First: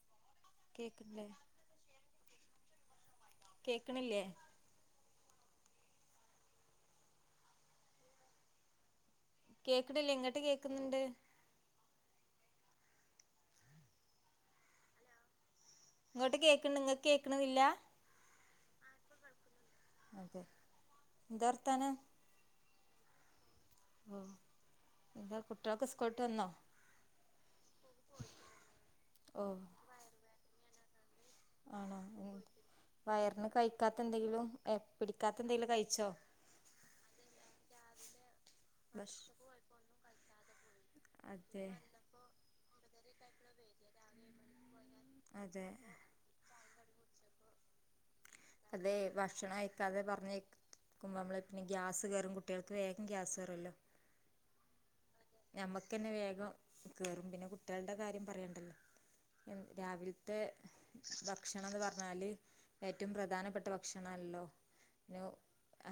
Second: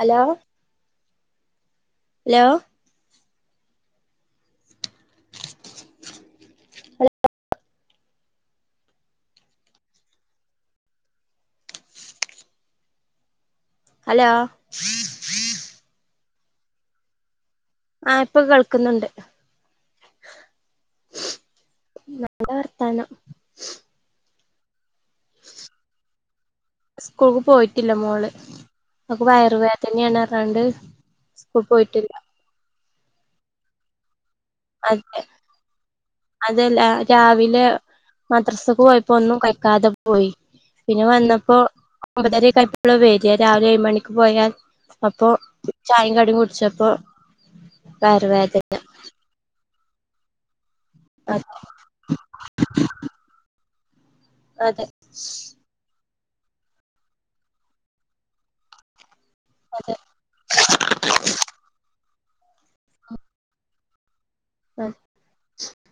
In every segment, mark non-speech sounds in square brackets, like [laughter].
Hello കേക്ക്ണ്ല്ലേ hello കേക്കണില്ലേ കേക്ക്ണില്ലെ ഇങ്ങട്ട് കേക്ക്ന്ന്ണ്ട് ഹലോ ഇങ്ങോട്ട് കേക്ക്ണ്ട് ഇങ്ങക്ക് കേക്ക്ണില്ല ആഹ് ഇപ്പൊ കേൾക്കുന്നുണ്ട് അതെ എന്താ വർത്താനം ത്താനം ഓ എന്താ കുട്ട്യാളൊക്കെ സ്കൂൾട്ട് വന്നോ സ്കൂൾക്ക് പോയിട്ടില്ല മോള് അവക്ക് ഓ വയറ് വേദനാണ് പർഞ്ഞാണ്ട് സ്കൂള് ആണോ പോയിട്ടില്ല വയറിന് കഴിക്കാത്ത എന്തെങ്കിലും ഏഹ് പിടിക്കാത്ത എന്തെങ്കിലും കഴിച്ചോ? അതെല്ലാ രാവിലെ മദ്രസക്ക് പോയപ്പോ ഭക്ഷ ഒന്നും കഴക്കാതെ പോയി പിന്നെ വന്നപ്പോ അതെ ഒമ്പതരയെക്കെ ആയപ്പ് പ്പളാ വെരിയാ രാവിലെ ഏഴുമണിക്ക് പോയാൽ അപ്പൊ അതെ ചായിം കടിം കുടിച്ച പ്പോ അതെ ഭാക്ഷണായി അതെ [unintelligible] [unintelligible] ഗ്യാസ് കേറും കുട്ടിയൾക്ക് വേഗം ഗ്യാസ് കേറോല്ലോ അതെ ശൂ പ്പ കേറും പിന്നെ കുട്ടികളുടെ കാര്യം പറയണ്ടല്ലോ മ്മ് അതെ രാവിലത്തെ ഭക്ഷണം എന്ന് പറ ന്നാല് ഏറ്റ ഏറ്റവും പ്രധാനപ്പെട്ട ഭക്ഷണല്ലോ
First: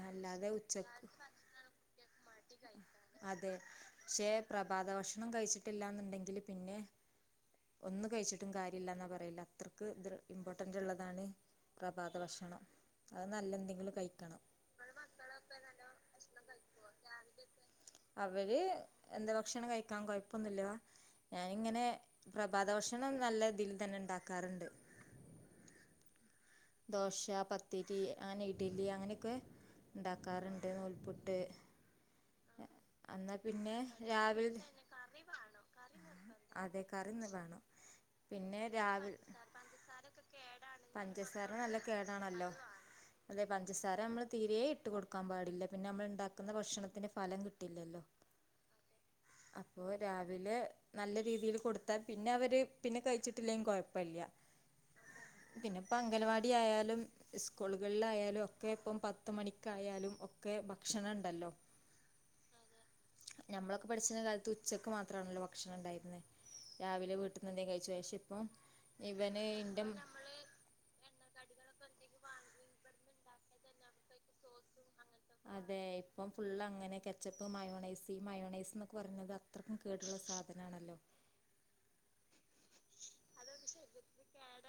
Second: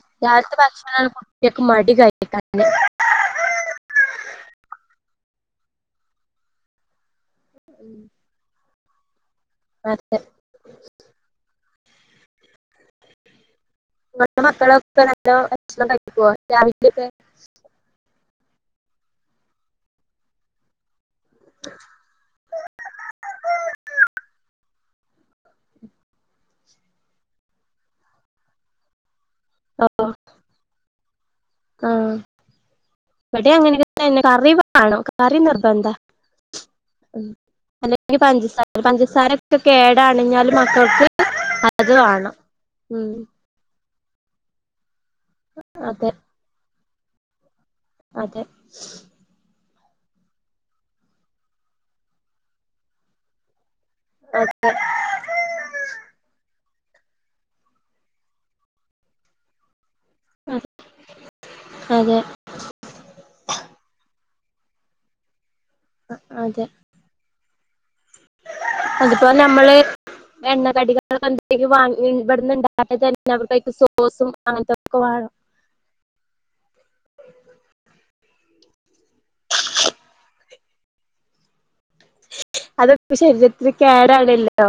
അല്ലാതെ രാവിലത്തെ ഭക്ഷണാണ് ഉച്ചക്ക് കുട്ടികൾക്ക് മടി കഴിക്കാന് പക്ഷേ പ്രഭാത ഭക്ഷണം ഒന്നും കഴിച്ചിട്ടില്ല എന്നുണ്ടെങ്കില് പിന്നെ ഒന്ന് കഴിച്ചിട്ടും കാര്യ ഇല്ലന്ന പറയില്ല എത്രക്ക് ഇതു അതെ ഇമ്പോർട്ടന്റ് ഉള്ളതാണ് പ്രഭാത ഭക്ഷണം അത് നല്ലെന്ത് നിങ്ങളുടെ മക്കളൊക്കെ നല്ല ഭക്ഷ കഴിക്ക രാവിൽ തൊക്കെ [unintelligible] അവര് എന്താ ഭക്ഷണം കഴിക്കാൻ കൊഴപ്പൊന്നുമില്ല ഞാനിങ്ങനെ പ്രഭാത ഭക്ഷണം നല്ല രീതിൽ തന്നെ ഇണ്ടാക്കാറുണ്ട് ദോശ പത്തിരി അങ്ങനെ ഇഡലി അങ്ങനെയൊക്കെ ഓ... ഉണ്ടാക്കാറുണ്ട് നൂൽപുട്ട് ആമ്മ്... എന്നാ ഇവിടെ പിന്നെ അങ്ങനന്നെ അപ്പൊ രാവിലെ കറിണോ കറി നിർബന്ധ അതെ കറിന്ന് വേണം അല്ലെങ്ക പിന്നെ പഞ്ചസാര രാവിലെ പഞ്ചസാരൊക്കെ കേടാണ് ന്നലും മക്കൾക്ക് പഞ്ചുസാര നല്ല അത് വേണം കേടാണല്ലോ ഉം അതെ പഞ്ചസാര ഞമ്മള് തീരേ ഇട്ട് കൊടുക്കില്ല കൊടുക്കാൻ പാടില്ല പിന്നെ നമ്മള അതെ ഉണ്ടാക്കുന്ന ഭക്ഷണത്തി ത്തിന്റെ ഫലം കിട്ടു അതെ അപ്പോ രാവിലെ നല്ല രീതിയിൽ കൊടുത്താ പിന്നെ അവര് പിന്നെ കഴിച്ചിട്ടില്ലെങ്കിൽ കുഴപ്പം കൊഴപ്പല്ല അതെ പിന്നെ പരിപാടി ആായാലും സ്കൂളുകളിലായാലും ഒക്കെ ഇപ്പം പത്ത് മണിക്കായാലും ഒക്കെ ഭക്ഷണം ഉണ്ടല്ലോ അതെ നമ്മളൊക്കെ പഠിച്ചിരുന്ന കാലത്ത് തു ഉച്ചക്ക് മാത്രമാണല്ല ഭക്ഷണം ഇണ്ടായിരുന്ന് രാവിലെ വീട്ട് എന്തേ കഴിച്ച് കഴിച്ചു ഇപ്പം അതിപ്പോ ഇവന് നമ്മള് ഇന്റെ എണ്ണ കടികൾ [unintelligible] എന്തെങ്കിലും വാങ്ങി ഇവട്ന്ന് ഇണ്ടായത് തന്നെ [unintelligible] സോസും അങ്ങനത്തെ ഒക്ക് അതെ ഇപ്പം ഫുള്ള് അങ്ങനെ കെച്ചപ്പ് മയോണൈസ് ഈ മയോണൈസ്ന്നൊക്കെ പറയുന്നത് അത്രയ്ക്കും കേടുള്ള സാധനാണല്ലോ അതൊക്കെ ശരീരത്തിൽ കേടാണല്ലോ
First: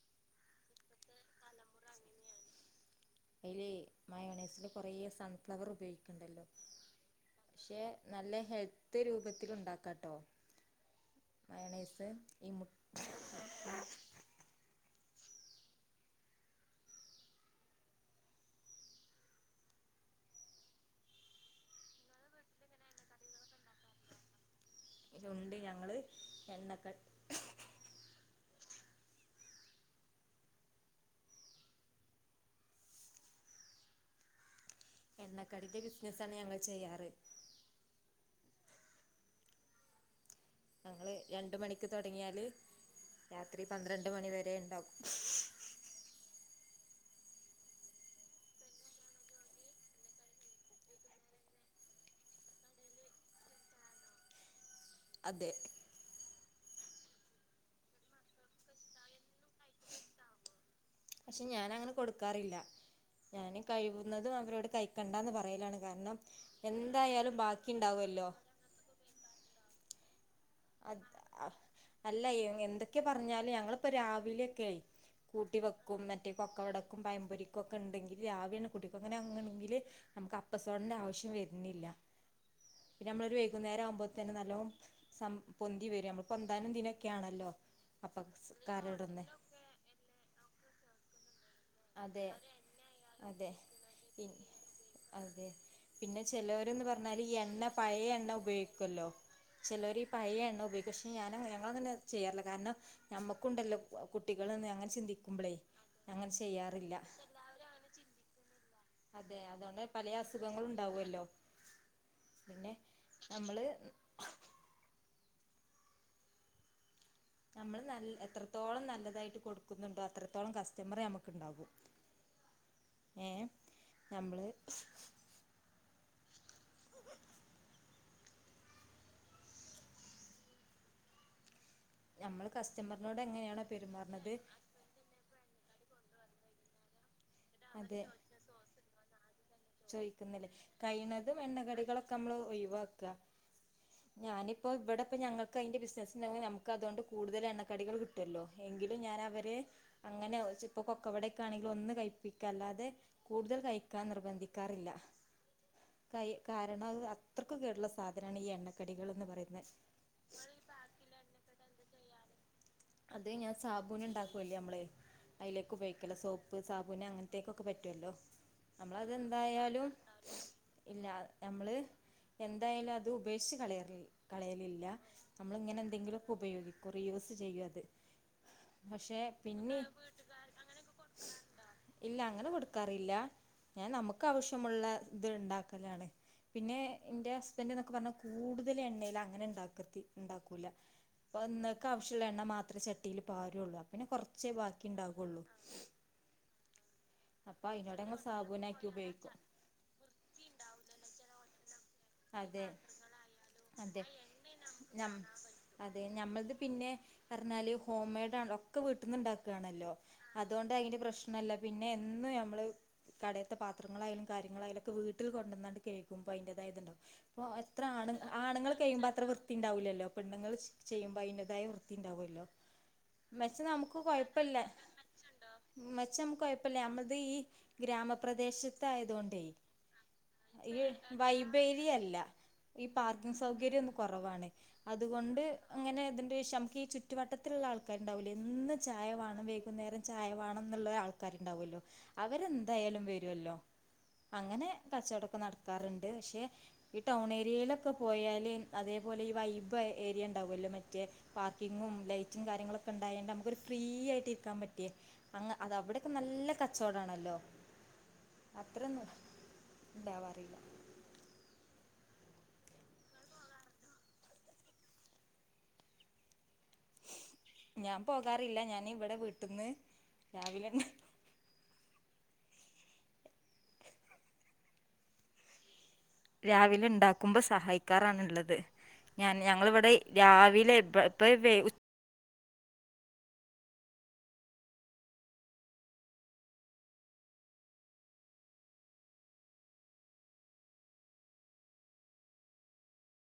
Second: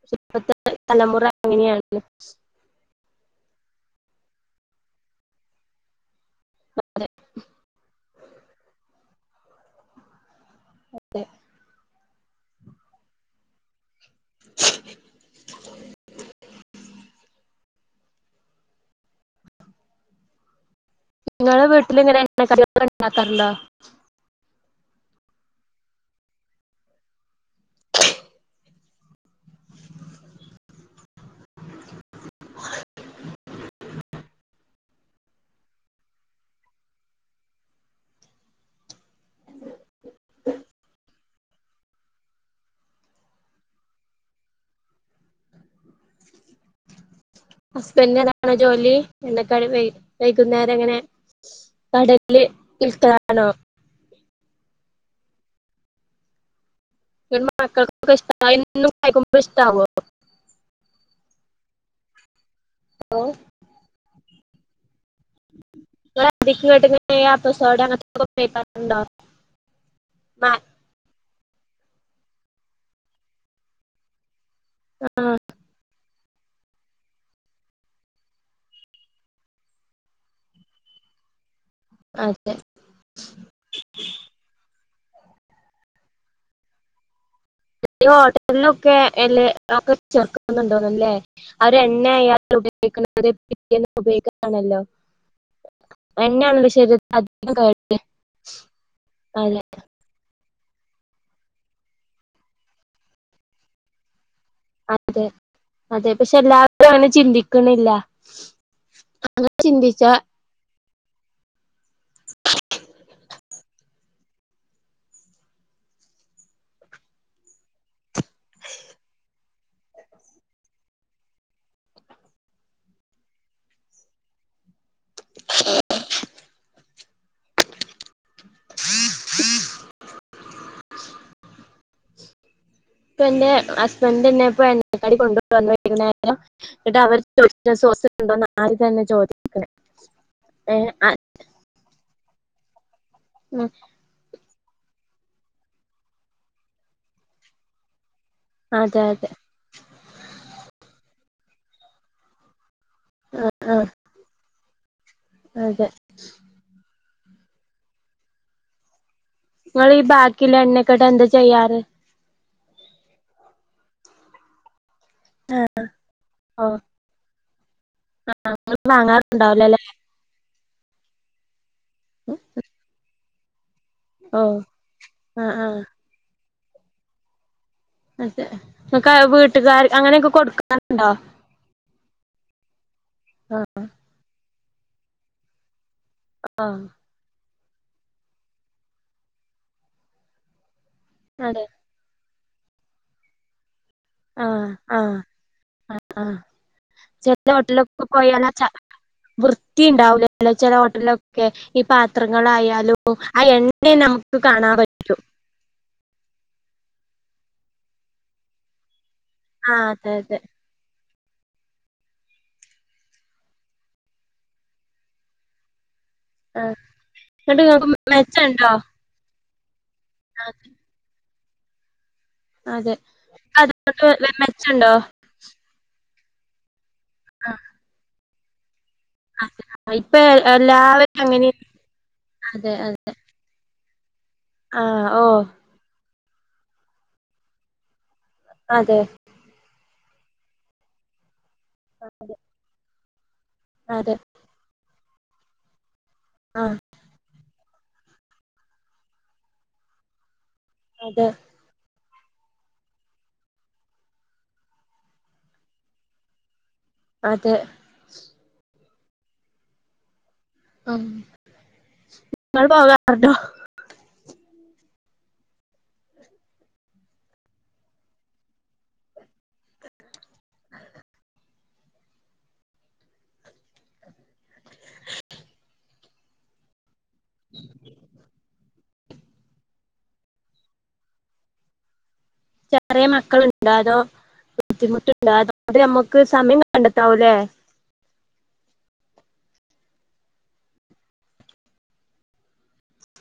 പക്ഷെ ഇപ്പത്തെ തലമുറ അങ്ങനെയാണ് അതിലെ മായോണൈസില് കൊറെ സൺഫ്ലവർ ഉപയോഗിക്കും. ണ്ടല്ലോ അതെ പക്ഷെ നല്ല ഹെൽ [unintelligible] രൂപത്തിലും ഉണ്ടാക്കാട്ടോ അതെ മയണൊയ്സ് [inaudible] [inaudible] ങ്ങളെ വീട്ടിലിങ്ങനെ എണ്ണ കടികൾ ഇണ്ടാകാറുണ്ടോ ഉണ്ട് ഞങ്ങള് എണ്ണക്ക [inaudible] [inaudible] എണ്ണക്കടിന്റെ ബിസിനസ്സാണ് ഞങ്ങള് ചെയ്യാറ് ഞങ്ങള് രണ്ട് മണിക്ക് തൊടങ്ങിയാല് രാത്രി പന്ത്രണ്ട് മണി വെരെ ണ്ടാവും ഹസ്ബൻന്റ്ന് അതാണോ ജോലി എണ്ണ കടി വൈകുന്നേരങ്ങനെ കടെല് വിൽക്കലാണോ അതെ മക്കൾക്കൊക്കെ ഇഷ്ട [inaudible] ഇഷ്ടാവോ പക്ഷെ ഞാനങ്ങനെ കൊടുക്കാറില്ല ഞാൻ കൈ ള്ളതും അവരോട് കൈക്കണ്ടാന്ന് പറയലാണ് [inaudible] കാരണം എന്തായാലും അപ്പ ബാക്കി സോണ്ടോ അങ്ങൻത്തൊക്കെ ഉണ്ടാവുമല്ലോ ഉപയോഗിക്കാറുണ്ടോ [unintelligible] അല്ല എന്തൊക്കെ പറഞ്ഞാലും ഞങ്ങളിപ്പോ രാവിലെ ക്കെ ആഹ് കൂട്ടി വെക്കും പക്കവടക്കും പയമ്പൊരിക്കും ഒക്കെ ണ്ടെങ്കില് രാവിലെങ്ങനെ കൂട്ടി വെക്കും അങ്ങനാകാണെങ്കില് നമുക്ക്‌ അപ്പസോടന്റെ ആവശ്യം വെര് ണില്ല അതെ. പിന്നെ നമ്മളൊരു വൈകുന്നേരാകുമ്പോത്തിന് നല്ലോ സം പൊന്തി വരാ നമ്മക് പൊന്താനും ദിനൊക്ക്യാണല്ലോ. [unintelligible] ഹോട്ടൽന്നൊക്കെ എല്ലെ ഒക്കെ ചേർക്ക്ന്ന് ണ്ടോന്ന്ണ്ലെ. അതെ അതെ പിറ്റേന്ന് പിൻ ഉപയോഗിക്കാണല്ലോ. അതെ പിന്നെ എണ്ണയാണല്ലോ ചിലവര് ശരീരത്തിന് പറഞ്ഞാല് ഈ അധികം എണ്ണ കേട് പഴേ എണ്ണ ഉപയോഗിക്കല്ലോ. അതെ ചിലർ ഈ പയേ എണ്ണ വി കക്ഷി ഞാന് ഞങ്ങളങ്ങനെ ചെയ്യാറില്ല കാരണം ഞമ്മക്കുണ്ടല്ലോ കു കുട്ടികളൊന്നും അങ്ങനെ ചിന്തിക്കുമ്പോളേ അ എല്ലാവരുംങ്ങനെ ചിന്തിക്കുന്നില്ല അതെ അതോണ്ട് പലേ അസുഖങ്ങളും ണ്ടാവുല്ലോ പിന്നെ നമ്മള് നമ്മള് ന എത്രത്തോളം നല്ലതായിട്ട് കൊടുക്കുന്നുണ്ടോ അത്രത്തോളം കസ്റ്റമർ നമ്മുക്കുണ്ടാവും ഏ നമ്മള് [inaudible] [inaudible] നമ്മള് കസ്റ്റമറിനോട് ഇപ്പൊ എന്റെ എങ്ങനെയാണോ പെരുമാറുന്നത് ഹസ്ബന്റന്നെ ഇപ്പൊ എണ്ണ [unintelligible] [unintelligible] എന്നട്ട് അവര് വൈറ്റ് അതെ സോസുണ്ടോന്നന്നെ ആദ്യം ചോദിക്ക ഏ ക്കെ നമ്മള് ഒഴിവാ ക്ക ഞാനി ഇപ്പോ ഇവിടെപ്പ ഞങ്ങക്ക് അയിന്റെ ബസിനസ് ഉണ്ടായൊണ്ട് നമുക്ക് അതൊണ്ട് കൂടുതൽ എണ്ണക്കടികൾ കിട്ടും ട്ടല്ലോ എങ്കിലും അതെ ഞാൻ അതെ അവരെ അങ്ങനെ ഇപ്പൊ കൊക്കവട ക്കാണെങ്കിൽ ഒന്ന് കഴിപ്പി ക്കല്ലാതെ കൂടുതൽ ആഹ് ആഹ് കഴിക്കാൻ നിർബന്ധി ക്കാറില്ല അതെ കയ് കാരണത് അത്രക്ക് കേടുള്ള സാധനാണ് ഈ എണ്ണക്കടികൾ എന്ന് പറ നിങ്ങളീ ഈ ബാക്കില്ലെ എണ്ണക്കട്ട് എന്താ ചെയ്യാറ് അത് ഞാൻ സാബൂന് ഉണ്ടാക്കുംല്ലേ നമ്മള് അതിലേക്ക് ഉപയോഗിക്കല സോപ്പ് ഓ സാബൂന് അങ്ങന [unintelligible] പറ്റുമല്ലോ നമ്മളത് വാങ്ങാറുണ്ടാവൂലല്ലേ എന്തായാലും ഇല്ല നമ്മള് എന്തായാലും അത് വേസ്റ്റ് കളയാ ഓ കളയിലില്ല ആഹ് നമ്മള ഇങ്ങനെ ആഹ് എന്തെങ്കിലൊക്കെ ഉപയോഗിക്ക കുറെ യൂസ് ചെയ്യത് അതെ ങ്ങക്ക് വീട്ടുകാര് അങ്ങനെയൊക്കെ കൊടുക്കാനുണ്ടോ ഇല്ലാ ഞാൻ നമുക്കവശ്യ - മുള്ളത് ഇണ്ടാക്കലാണ് പിന്നെ ആഹ് ഇന്റെ ഹസ്- ഹസ്ബന്റ് ന്നൊക്കെ പറഞ്ഞാൽ കൂടുതൽ എണ്ണയിൽ അങ്ങനെ ഉണ്ടാക്കത്തി ഉണ്ടാക്കൂല. അപ്പ അതെ ഇന്നക്കാവശ്യള്ള എൺ ണ മാ ത്ര ചട്ടീല് പാരോള്ളൂ. അ പ്പപിന്നെ കൊറ്ച്ചേ ആഹ് ബാക്കി ആഹ് ഉണ്ടാകൊള്ളു. ല ഹോട്ടൽലൊക്കെ പോയാലാ ച്ച വൃത്തീ ഇണ്ടാവൂലല്ലോ ചെല ഹോട്ടൽലൊക്കെ ഈ അതെ പാത്രങ്ങളായാലും ആ എണ്ണിം അതെ നമുക്ക് കാണാൻ നം പറ്റും. അതെ ഞമ്മൾത് പിന്നെ പറഞ്ഞാല് ഹോംമെയ്ഡാൺലൊ ഒക്കെ വീ ട്ട്ന്ന് ആ ഇണ്ടാക്കാണല്ലോ അതെ അതെ അതോണ്ട് അയ്ന്റെ പ്രശ് നല്ല. പിന്നെ എന്നു ഞമ്മള് കടേത്ത പാത്രങ്ങളായാലും കാര്യങ്ങളായാലു ഒക്കെ വീട്ടിൽ കൊണ്ടോന്നാണ്ട് കേൾക്കുമ്പ ആ അയ്ന്റേതായത്ണ്ടാവും അപ്പൊ എന്നിട്ട് എത്ര നിങ്ങക്ക് ആണു മെച്ചണ്ടോ ആണുങ്ങൾ കഴിയുമ്പോ അത്ര വൃത്തി ഉണ്ടാവൂലല്ലോ പെണ്ണുങ്ങൾ ചെയ്യൂമ്പോ ഐന്റെ തായ വൃത്തി ഉണ്ടാവുല്ലോ? അതെ അത് [unintelligible] മെച്ചണ്ടോ ചമ്മ്കൊഴപല്യ [unintelligible] ഈ ഈ ആ ഗ്രാമ പ്രദേശത്ത് ആ ഇപ്പൊ എല്ലാവരും അങ്ങനെ തിയല്ല അതെ ഈ അതെ പാർക്കിംഗ് സൗഗര്യോന്നു കുറവാണ് ആ ഓ അതൊകൊണ്ട് അങ്ങനെ തി- ഈശംകീ ചുറ്റുവട്ടത്തിലുള്ള ആൾക്കാര് ഉണ്ടാവൂലെ എന്നും അതെ ചായ വാണം വേകുന്നേരം ചായ വാണംന്നുള്ള ആൾക്കാര് ണ്ടാവല്ലോ അതെ അവരെന്തായാലും വെ - ല്ലോ അതെ അങ്ങനെ. കച്ചവടൊക്കെ നടത്താറ് ണ്ട്. പക്ഷെ ആ ഇ ടൗണേ ഏരിയയിലൊക്കെ പോയാല് അതേപോലെ ഈ വൈബ് ഏരിയ മറ്റേ അതെ പാർക്കിങ്ങും ല റ്റും കാര്യങ്ങളൊക്കെ ഉണ്ടായണ്ട് നമു ഒരു ഫ്രീ ആയിട്ട് ഇരിക്കാൻ പറ്റിയേ അ അവിടെയൊക്കെ നല്ല കച്ചോടാണല്ലോ അതെ അത്രന്ന ഉണ്ടാവാറില്ല ആ നിങ്ങൾ പോകാറണ്ടോ ഞാൻ പോകാറില്ല ഞാൻ ഇവിടെ വീട്ടിന്ന് രാവിലന്നെ രാവിലെ ണ്ടാക്കും കുംഭ സഹായിക്കാറാണ്ള്ളത്. ഞാൻ ഞങ്ങളിവിടെ രാവിലെ ഇപ്പ വെയ് ചെറിയ മക്കളുണ്ടൊ അതോ ബുദ്ധിമുട്ടുണ്ടോ അതോ അതി നമ്മുക്ക് സമയം കണ്ടെത്താവൂല്ലേ